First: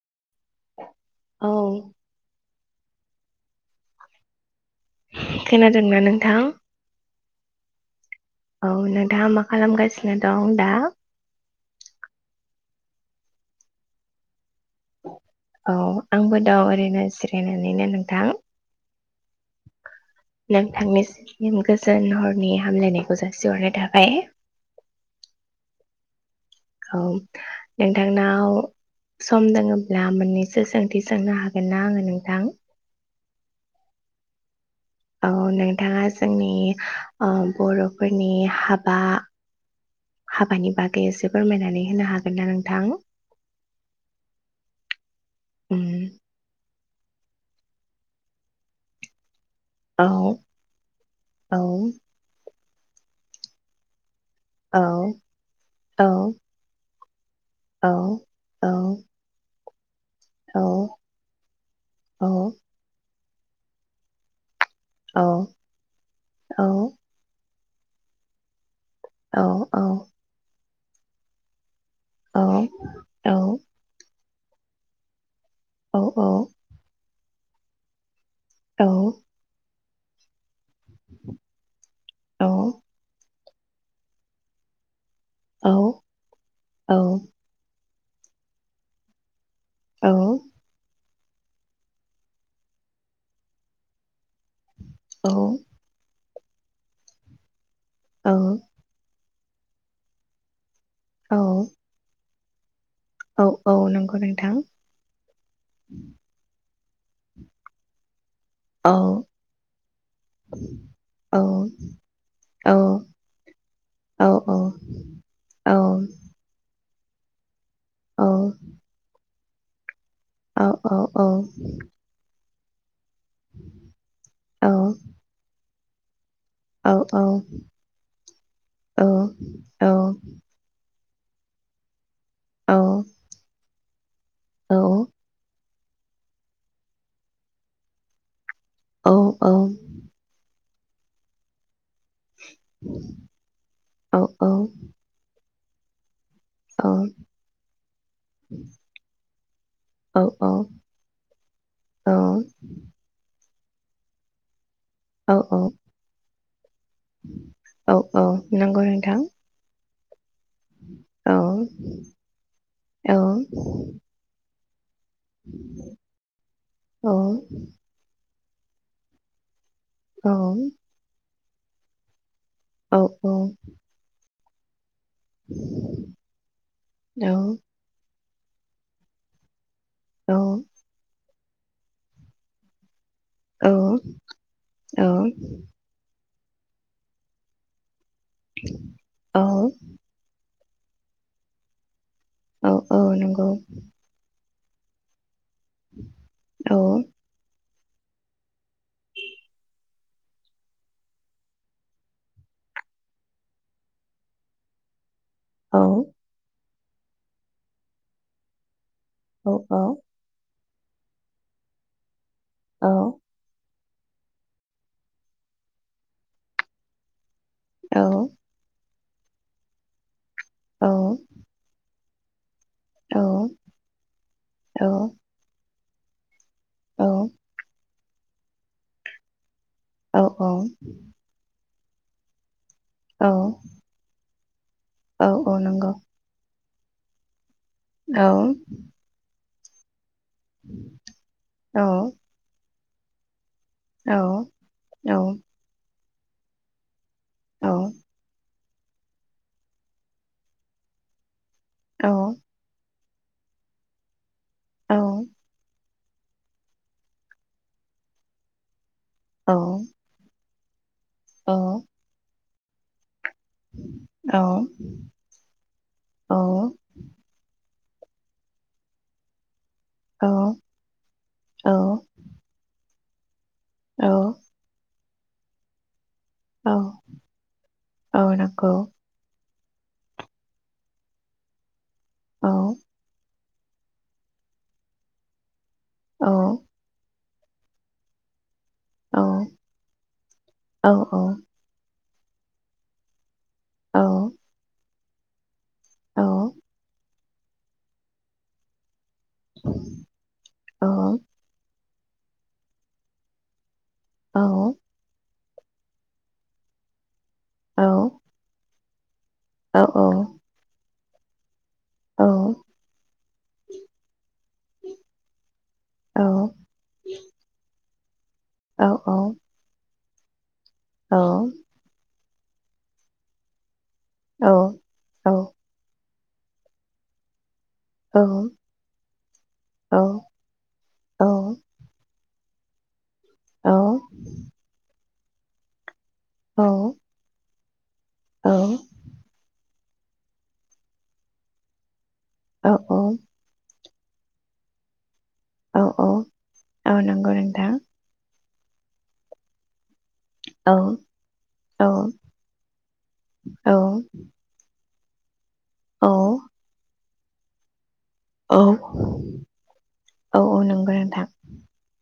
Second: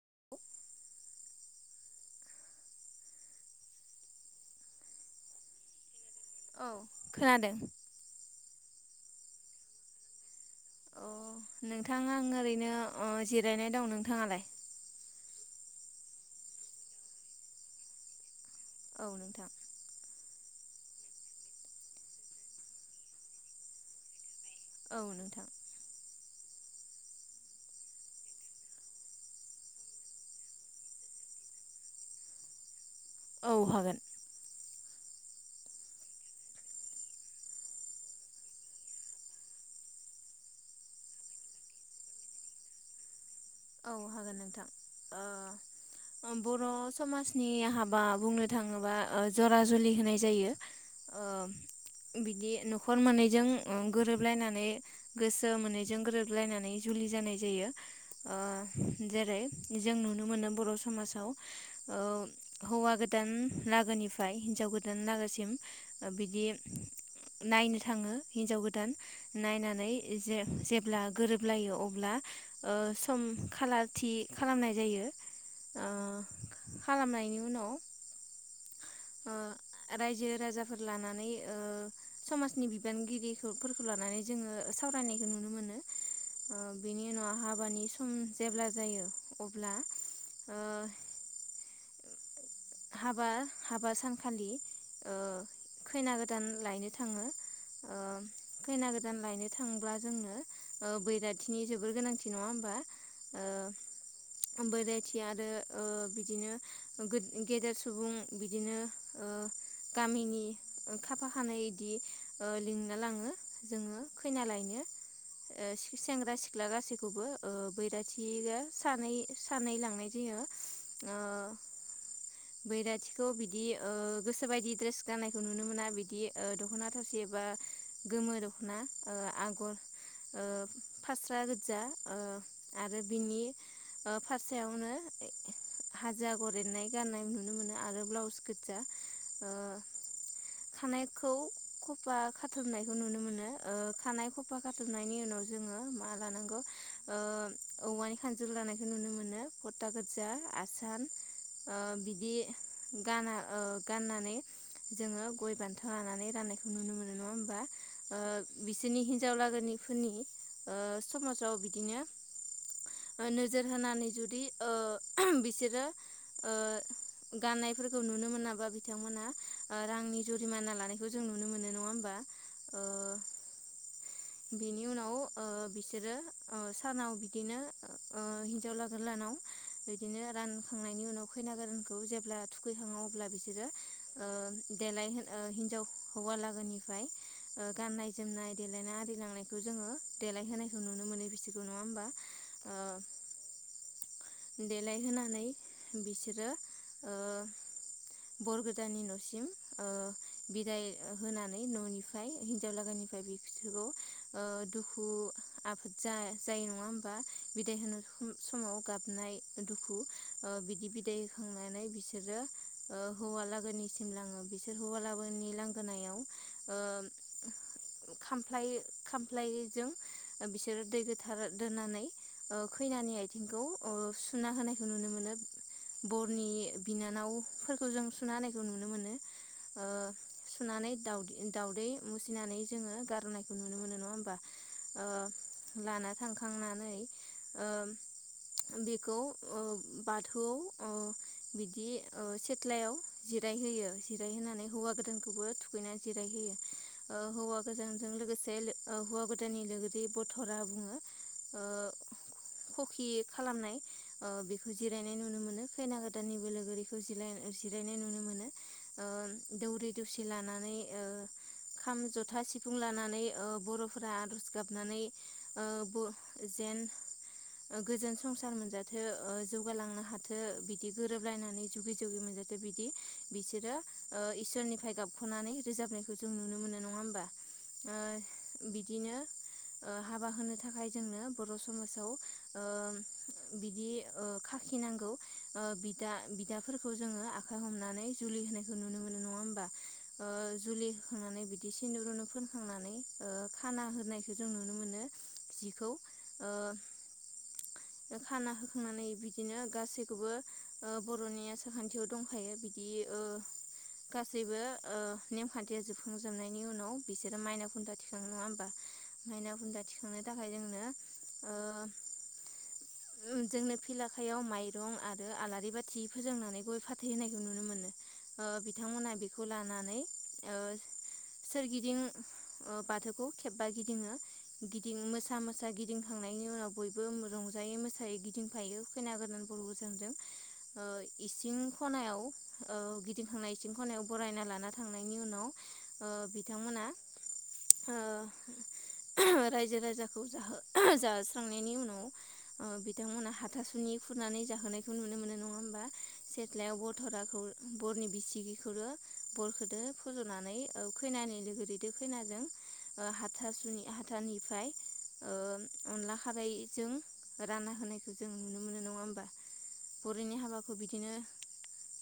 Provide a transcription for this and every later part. [inaudible] औ। खोनादोंना नों थां? खोनादों। औ नोंथाङा मा खालामगासिनो दं दा? नोंथां आं ओरैनो ओ जिरायना दं नोंथांङालाय? औ आंबो दाउ ओरैनो जिरायनानैनो नोंथां। औ नोंथां नोंथांनि गोजोन हरनि हामलायनायखौ जासिहरनाय थाबाय। औ नोंथां औ नोंथांनाव सम दोङोब्ला मोननैसो सोंथि सोंनो हागोन ना आङो नोंथां? औ हागोन। औ नोंथाङा जोंनि ओ बर'फोरनि हाबा हाबानि बागै एसे फोरमायनानै होनो हागोन ना नोंथां? औ हागोन नोंथां उम ओ बर' समाजनि हाबा बुंनो थाङोबा ओ जरा जुलि औ होनाय जायो औ ओ बिदि न'खर माने जों गोरोब लायनानै औ गोसो मोननैजों औ गोरोबलायनानै जुलि जानाय जायो। औ ओ औ जेरै [unintelligible] जों नुनो मोनो बर' औ समाव ओ औ हौवा गोदान लागोनिफ्राय हिनजाव गोदान नंगौ दोनलागोसिम ओ‌ बिदि नोंथां नायनो थांङो हिनजाव गो दान औ औ नायनानै जे ब्ला गोरोबलायो अ अब्ला औ ओ अम औ खालारथि बिदि खालामनाय जायो ओ औ औ खालामनायनि उनाव औ ओ रायजो राजा फोर लानानै ओ समाजनि बिबानगिरि फोरखौ लानानै जोंङो साव नायखो नुनो‌ मोनो ओ बेनि उनाव हाबानि सम जेब्ला जायो अब्ला ओ हाबा हाबा सानखालि ओ औ खैना गोदान लायनो थांङो ओ खैना गोदान लायनो थांब्ला जोंनो ओ औ बैराथिनि जोबोर गोनांथि नंङा होमबा औ औ ओ बैयराथि आरो ओ बिदिनो गोद- गेदेर सुबुं बिदिनो ओ गामिनि खाफा खानै इदि लिंना लांङो जोंङो खैना लायनो सेंग्रा सिख्ला गासै खौबो ओ बैराथि आ सानै सानै लांनाय जायो औ औ औ बैराथि थ' बिदि ओ गोसोबायदि ड्रेस गाननायखौ नुनो मोना बिदि ओ दख'ना थावसि एबा गोमो दख'ना ओ आगर ओ फास्रा गोदजा ओ आरो बिनि फास्रायावनो हाजो आगर एरनाय गान्नाय नुनो मोनो आरो। ब्लावस गोजा ओ खानायखौ खफा। खाथुबनायखौ नुनो मोनो ओ खानाय खफा खाथुबनायनि उनाव जोङो माल। लानांगौ ओ औवानि खानजुर लानायखौ नुनो मोनो फथा गोजा आसान ओ बिदि गाना ओ गाननानै जोङो गय बान्था लानानै राननायखौ नुनो मोनो नङा होमबा ओ नंगौ बिसोरनि नोंथां हिनजाव लागोनि फोरनि ओ समाजाव औ बिदिनो औ नोजोर होनानै जुदि। ओ बिसोरो नंगौ ओ गाननायफोरखौ नुनो मोनाब बा बिथांमोना रांनि औ जुरिमाना लानायखौ जों नु नुनो मोनो नङा होमबा औ औ बिनि उनाव ओ बिसोरो ओ सानाव बिदिनो ओ हिन्जाव लागो लाहानाव बिदिनो रानखांनायनि उनाव उखैना गारानखौ जेब्ला थुखैहां अब्ला बिसोरो देलाय हिनजाव हौवालागोनिफ्राय गाननाय ना आरो जानायखौ जोङो देल दाय होनायखौु मोनो बिसोरखौ नङा होमबा [unintelligible] देलायहोनानै बिसोरो बर गोदानानि न'सिम ओ-बिदाय होनानै न'निफ्राय हिनजाव लागानिफ्राय बिसोरखौ। ओ- दुखु आब जा- जायो [unintelligible] नङा होमबा बिदाय होनो समाव गाब नाय ओ-दुखु ओ- बिदि बिदाय होखांनानै बिसो बिसोरो ओ- हौवालागनि सिम लाङो बिसोर हौवालाबोनि लांगोनायाव ओ- खामफ्लाय खामफ्लायजों ओ-बिसोरो दै गोथार दोननानै। ओ-खैनानि आथिंखौ ओ-सुना होनायखौ नुनो मोनो। बर नि बिनानावफोरखौ जों। सुना हानायखौ नुनो मोनो। ओ-सुनानै दउदि। दावदै मुसिनानै। जोङो गार'नायखौ नुनो मोनो। होमबा। ओ-लाना थांखांनानै। ओम बेखौ अ बाथौ ओ- बिदि ओ-सेथ्लायाव। जिराय होयो जिराय होनानै हौवा गोदानखौबो थुखैनानै। जिरायहोयो ओ-हौवा गोजानजों लोगोसे ओ-हौवा गोदाननि लोगोरि बरधरा बुङो। ओ- औ खि खालामनाय। ओ-बेखौ जिरायनाय नुनो मोनो खैना गो दाननिबो लोगोरिखौ जिरायना-जिरायनायखौ नुनो मोनो। ओ- दौरि दसि लाना ओ-खाम जथा सि सिफुं लानानै बर'फोरा आर'ज गाबनानै जेन गोजोन संसार मोनजाथो जौगालांनो हाथों बिदि गोरोबलायनानै जुगि जुगि मोनजाथों बिदि बिसोरो इसोरनिफ्राय गाब नानै रोजाबनायखौ खौ जों नुनो मोननाय नङा होमबा? बिदिनो हाबा होनो थाखाय जोंनो बर' समाज औ बिदि खाखिनांगौ बिदा बिदाफोरखौ जोङो आ आखाय हमनानै जुलि होनाय खौ नुनो मोनो नङा औ ओमबा ओ जुलि नंगौ होखांनानै बिदि सिनदुर फोनखांनानै खाना नोंथां होनायखौ जों नुनो मोनो। जिखौ औ खाना होखांनानै बि दिनो गासैखौबो बर'नि आसारखान्थियाव दंखायो बिदि औ गासैबो नेम खान्थिया जुफुंजोबनायनि उनाव बिसोर माइनाव खुन्दा दिसन बा माइना हुजा थिखांनो थाखाय जोंनो आ जोंनो फिलाखायाव माइरं आरो आलारि बाथि फोजोंनानै गय फाथै होनायखौ नुनो मोनो बिथांमोनहा बेखौ लानानै सोरगिदिं आ बाथौखौ खेबा गिदिङो गिदिं मोसा मोसा गिदिं थांनायनि उनाव बयबो रंज रंजायै मोसायै गिदिंफायो खैना गोदान बर' गोसानजों इसिं खनायाव औ गि दिखांनाय इसिं खनायाव बरायना लाना थांनाय बेनि उनाव बिथांमोना आ रायजो राजा फुजाखौ जाहो जास्रांनायनि उनाव बिथांमोना हाथासुनि खुरनानै जाहोनायखौ नुनो मोनो नङा औ होमबा सेथ्लायाव औ नंगौ बरथ'राखौ नोंथां बरनि बिसि ग बरखोदो फज'नानै औ खैनानि लोगो दैदो खैनाजों हाथासुनि हाथानिफ्राय अनला खारैजों राना होनाय जों नुनो औ मोनो नङा होमबा बरनि हाबाखौ बिदिनो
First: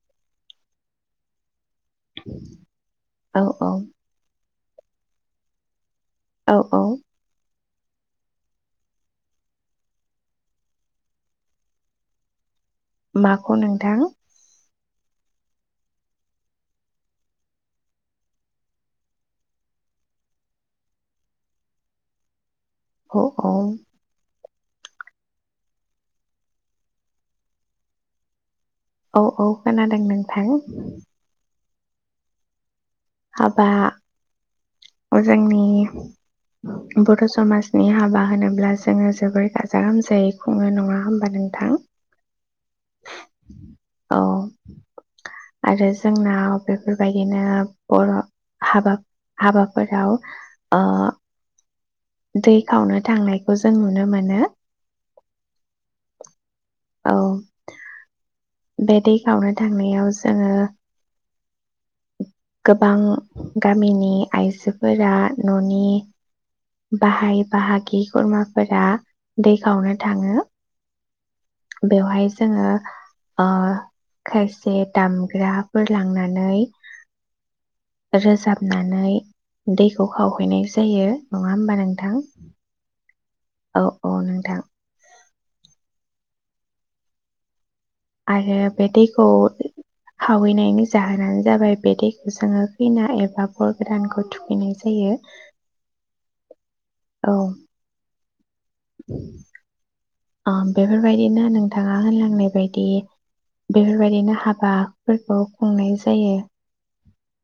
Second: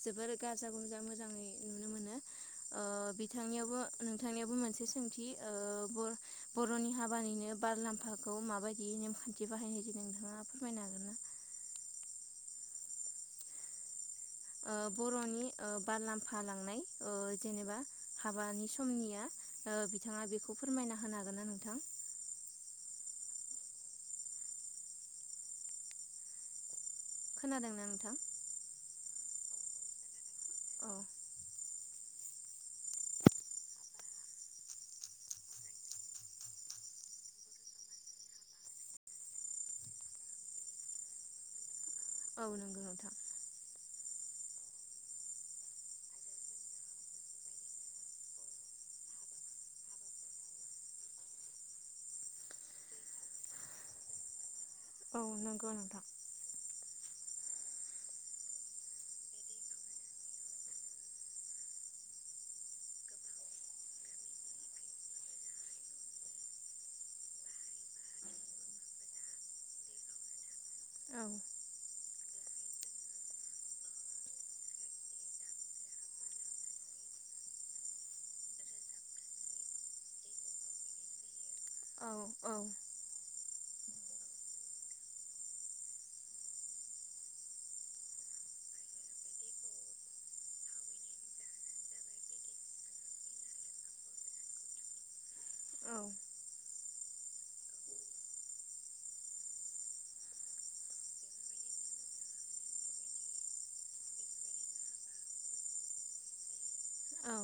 जोबोर गाजा गोमजा मोजाङै नुनो मोनो बिथां नोंथांनि मोन मोनसे सोंथि ओ बर औ औ बर'नि हाबानिनो बार लाम्फाखौ माबायदि नेमखान्थि बाहायनाय जायो नोंथाङा फोरमायनो हागोन ना माखौ नोंथां ओ बर'नि बार लामफा लांनाय जेनेबा हाबानि समनिया बिथाङा बेखौ फोरमायना होनो हागोन ना नोंथां अ आं खोनादोंना नोंथां औ औ खोनादों नों थां औ हाबा जोंनि बर' समाजनि हाबा होनोब्ला जोङो जोबोरै गाजा गोमजायै खुंनो नङा होमबा नोंथां औ नंगौ नोंथां औ आरो जोंनाव बेफोरबायदिनो बर' हाबा हाबाफोराव दै खावनो थांनायखौ जों नुनो मोनो औ नंगौ नोंंथां औ बे दै खावनो थांनायाव जोङो गोबां गामिनि आइजोफोरा न'नि बाहाय बाहागि खुरमाफोरा दै खावनो थाङो औ बेवहाय जोङो ओ खायसे दामग्राफोर लांनानै रोजाबनानै दैखौ खावहैनाय जायो नङा होमबा नोंथां औ औ औ नोंथां आरो बे दैखौ खावहैनायनि जाहोनानो जाबाय बे दैखौ जोङो खैना एबा बर गोदानखौ थुखैनाय औ जायो औ ओ बेफोरबायदिनो नोंथाङा होनलांनाय बायदि बेफोरबायदिनो हाबाफोरखौ खुंनाय जायो औ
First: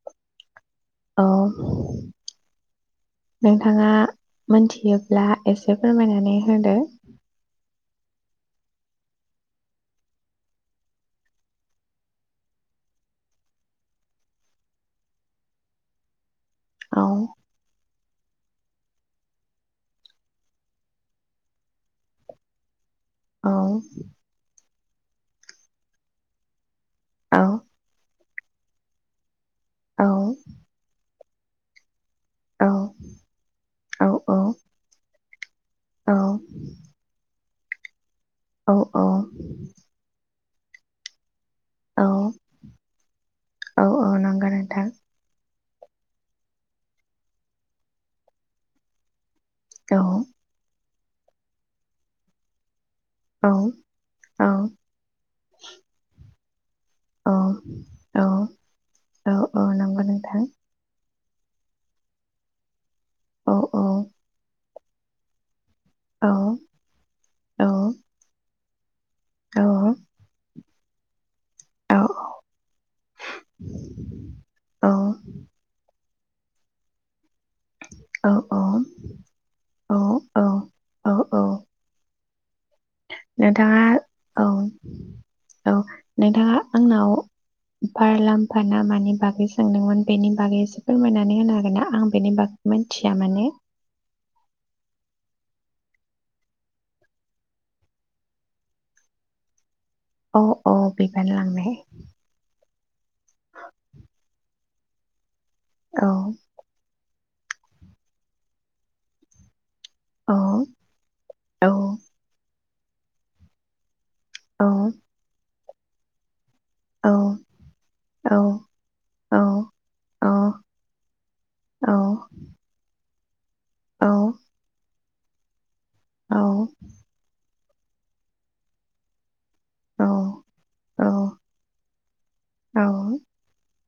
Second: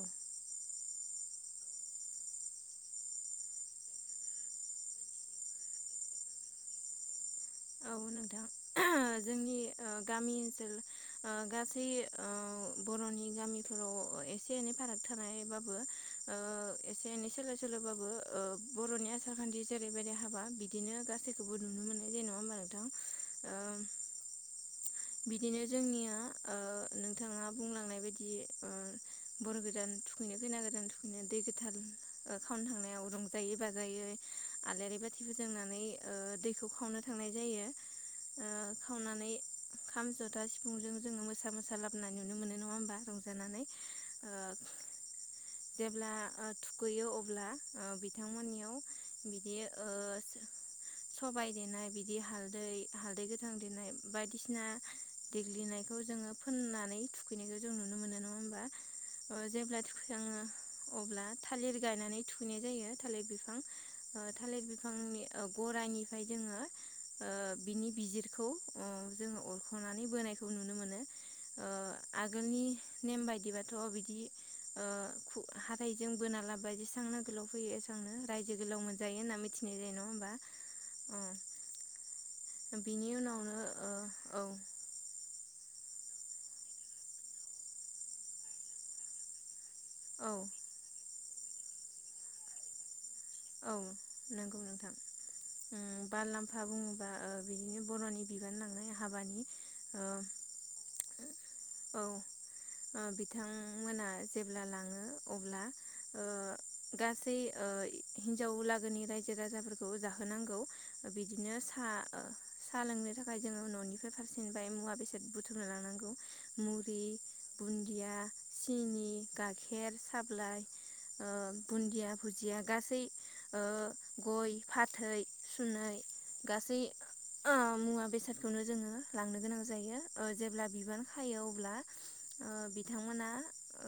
अ नोंथाङा मोनथियोब्ला एसे फोरमायनानै होदो औ नोंथां [unintelligible] जोंनि ओ गामि ओनसोल ओ गासै ओ बर'नि गामिफोराव एसे एनै फाराग थानायबाबो ओ औ एसे एनै सोलाय सोलायसोसल' बाबो ओ बर'नि आसार खान्थि जेरैबायदि हाबा बिदिनो गासैखौबो नुनो मोनो जेन' ओमबा नोंथां औ बिदिनो जोंनिया ओ औ नोंथाङा बुंलांनाय बायदि बि ओ बर गोदान थुखैनो खैना गोदान थुखैनो दै गोथार ओ खावनो औ थांनायाव रंजायै बाजायै औ आलारि बाथि जोंनानै ओ दैखौ औ खावनो थांनाय जायो ओ औ खावनानै औ खाम ज था सिफुं जोङो मोसा मो सा औ लाबोननाय नुनो मोनो नङा होमबा रंजानानै औ औ ओ नंगौ नोंथां जेब्ला थुखैयो अब्ला बिथांमोननियाव बिदि ओ औ सबाइ दे नाय बि दि हालदै हालदै औ गोथां देनाय बायदिसिना देग्लिनायखौ जोङो फोनना औ औ ओ औ औ जेब्ला नंगौ थुखैखाङो नोंथां अब्ला थालिर गायनानै थुखैनाय जायो थालिर औ बिफां औ ओ थालिर बि फांनि ओ औ गरानिफ्राय जोङो ओ औ बिनि बिजिरखौ ओ जोङो औ अरख'नानै बोनायखौ नुनो मोनो ओ औ आगोलनि नेम बायदिबाथ' ओ बिदि हाथाय जों बोना लाबोबाय बेसांनो गोलाव फैयो एसबांनो रायजो गोलाव मोनजायो होनना मिथिनाय औ जायो नङा होमबा औ ओ औ बिनि उनावनो नोंथाङा ओ औ औ नोंथाङा आंनाव फारलाम्फा ना मानि बागै सोंदोंमोन औ बेनि बागैसे फोरमायना नै हागोन आं बेनि बै मोनथि औ नंगौ नोंथां उम बारलाम्फा बुङोबा ओ बिदिनो बर'नि बिबान लांनाय हाबानि ओ अ अ बिबान लांबाय औ ओ बिथांमोना जेब्ला लाङो अब्ला औ ओ गासै ओ हिनजाव लागोनि रायजो राजाफोर खौ औ जाहोनांगौ बिदिनो औ सा साहा लोंनो थाखाय जोङो न'नि फोर औ फारसिनबाय मुवा बेसाद बुथु ना लानांगौ मुरि औ बुन्दिया सिनि औ गाइखेर औ साबलाइ ओ नंगौ बुन्दिया भुदिया जै ओ औ गय फाथै सुनानै औ गासै मुवा बेसादखौनो जोङो लांनो गोनां औ जायो जेब्ला बिबान औ खायो अब्ला ओ उम बिथांमोना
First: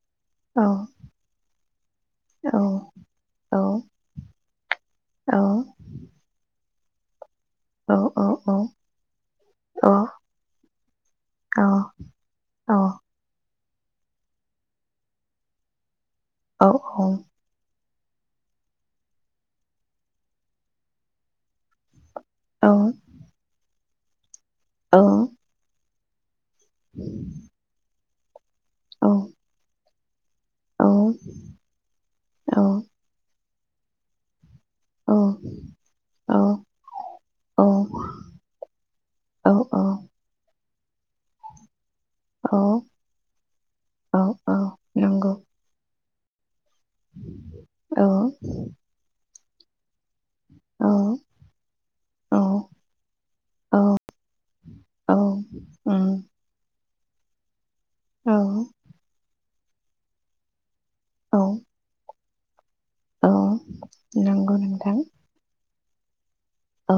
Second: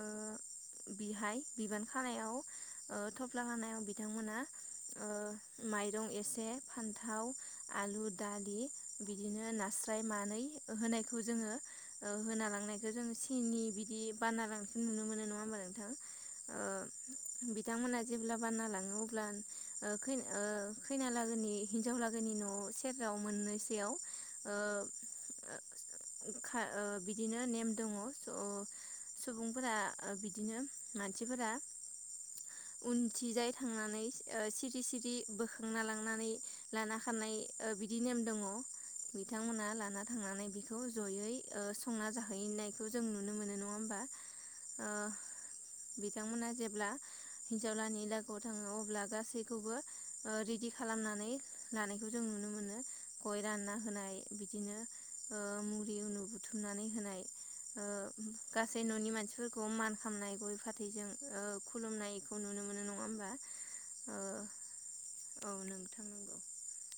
ओ बिहाय बिबान खानायाव ओ हानायाव बिथांमोना माइरं एसे फान्थाव आलु दालि बिदिनो नास्राय मानै होनायखौ जोङो ओ होना लांनायखौ जोङो सिनि बि बिदि बाना लांसिन नुनो मोनो नङा होमबा नोंथां ओ औ औ बिथांमोना जेब्ला बाना लाङो अब्ला ओ खैना ओ खैनालागोनि हिनजावला लोगोनि न'आव सेरायाव मोननैसो याव ओ खा ओ बिदिनो नेम दङ अ' सुबुंफोरा आ बि बिदिनो मानसिफोरा मिथिजाय थांनानै ओ सिर सिथि सिरि बोखांना लांनानै लाना खारनाय ओ बिदि नेम औ दङ बिथांमोना लाना औ थांनानै बि ज ' जयै संना जाहैनायखौ जों नुनो मोनो नङा होमबा ओ बिथांमोना जे ब्ला हिनजावलानि लागोआव थाङो अब्ला गासै गबो ओ रेडि खालामनानै लानायखौ जों नुनो मोनो गय रानना होनाय बिदिनो ओ मुरि उनु बुथुमनानै होनाय गासै न'नि मानसिफोरखौ मान खालामामनाय गय जों ओ खुलुमनाय औ नंगौ नोंथां औ नोंथां नंगौ औ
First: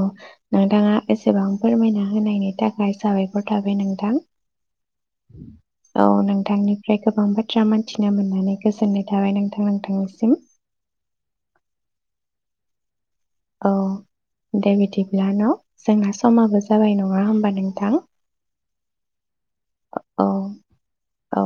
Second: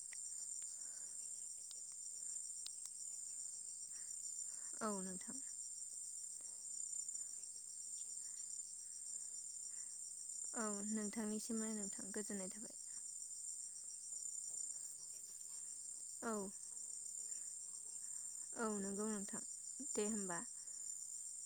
नोंथाङा एसेबां फोरमायना होनायनि थाखाय साबायखर थाबाय नोंथां औ नों नोंथांनिफ्राय गोबां बाथ्रा मोनथिनो मोननानै गोजोननाय थाबाय नोंथां नोंथांनिसिम औ नोंथांनिसिम नोंथां गोजोननाय थ औ दे बिदिब्ला न' जोंना औ समाबो जाबाय नङा होमबा नों थां औ नंगौ नोंथां दे औ होनबा औ